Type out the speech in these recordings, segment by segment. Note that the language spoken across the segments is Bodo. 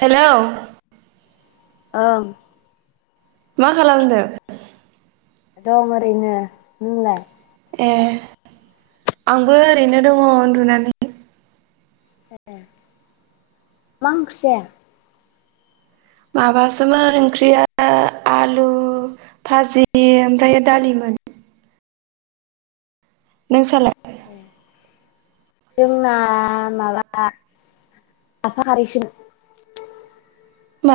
हेल' ओं मा खालामदों? दं ओरैनो नोंलाय। ए आंबो ओरैनो दङ उन्दुनानै ए मा ओंख्रि जाया माबासोमोन ओंख्रिया आलु भाजि ओमफ्राय दालिमोन। [inaudible] नों सालाय? जोंना माबा लाफा खारैसो। मा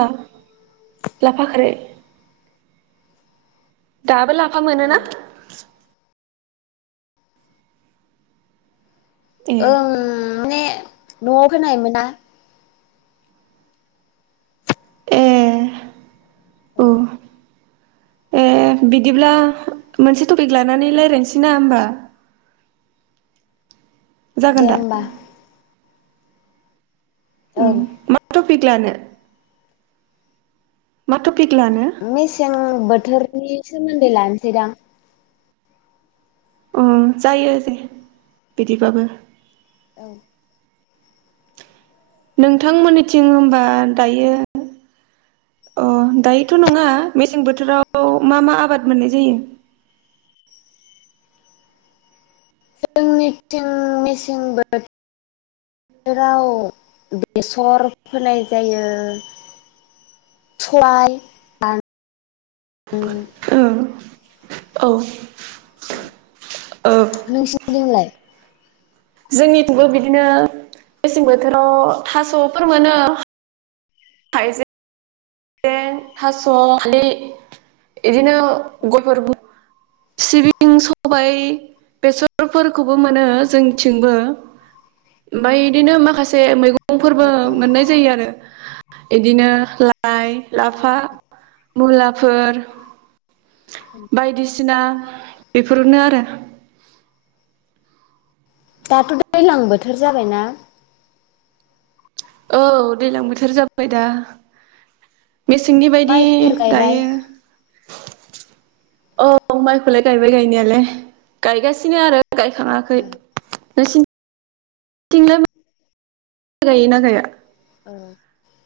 लाफा खारै? दाबो लाफा मोनोना? ए ओं माने न'आव फोनायमोना। एह। औ। एह बिदिब्ला मोनसे टपिक लानानै लायलायनोसैना होमबा? जागोन दे दा होमबा। उम ओं। मा टपिक लानो? मा ट मेसें बोथोरनि सोमोन्दै लानोसै दां। अह जायो जे बिदिबाबो। औ। नोंथांमोननिथिं होनबा दायो अह दायोथ' नङा मेसें बोथोराव मा मा आबाद मोननाय जायो? [inaudible] जोंनिथिं मेसें बो थोराव बेसर फोनाय जायो। सबाय आ औ औ। नोंसिनिदिंलाय? जोंनिथिंबो बिदिनो मेसें बोथोराव थास'फोर मोनो। हाइजें, थास', हालदि इदिनो [unintelligible] सिबिं, सबाय, बेसरफोर खौबो मोनो जोंनिथिंबो ओमफाय इदिनो माखासे मैगं फोरबो मोननाय जायो आरो। इदिनो लाइ, लाफा, मुलाफोर बायदिसिना बेफोरनो आरो। दाथ' दैलां बोथोर जाबायना? औ दैलां बोथोर जाबाय दा। मेसेंनि बायदि माइफोर गायबाय। दायो औ माइखौलाय गायबाय गायनायालाय गायगासिनो आरो। गायखाङाखै नोंसिनिथिंलाय माइ गायोना गाया? [unintelligible]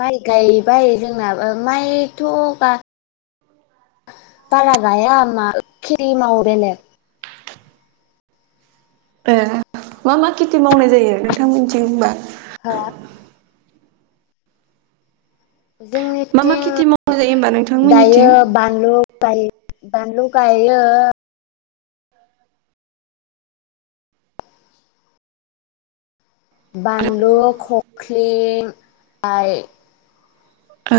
माइ गायबाय जोंनाबो माइथ' गा बारा गाया [unintelligible] एह मा मा खेथि मावनाय जायो नोंथां मोननिथिं होमबा? हा? मा मा खेथि मावनाय जोंनिथिं जायो होमबा नोंथांमोननिथिं दायो बानलु गायो बानलु गायो। बानलु खख्लिं आइ ओ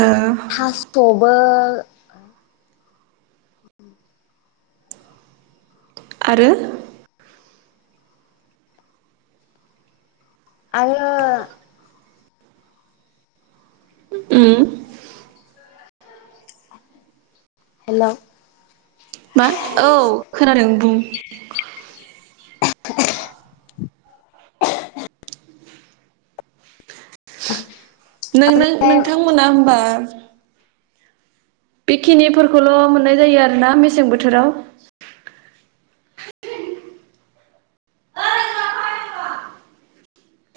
थास'बो आरो? आरो उम हेल'। मा? औ खोनादों बुं [inaudible] ओमफ्राय नों-नों-नोंथांमोना होमबा बेखिनिफोरखौल' मोननाय जायो आरो ना मेसें बोथोराव।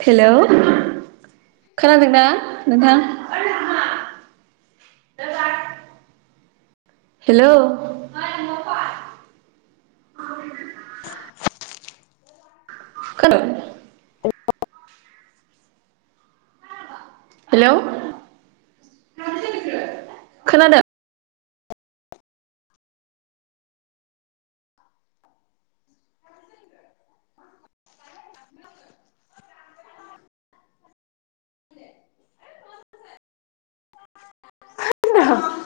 हेलौ खोनादों ना नोंथां? [inaudible] हेलो [inaudible] [unintelligible] हेल' [unintelligible] खोनादों? [unintelligible]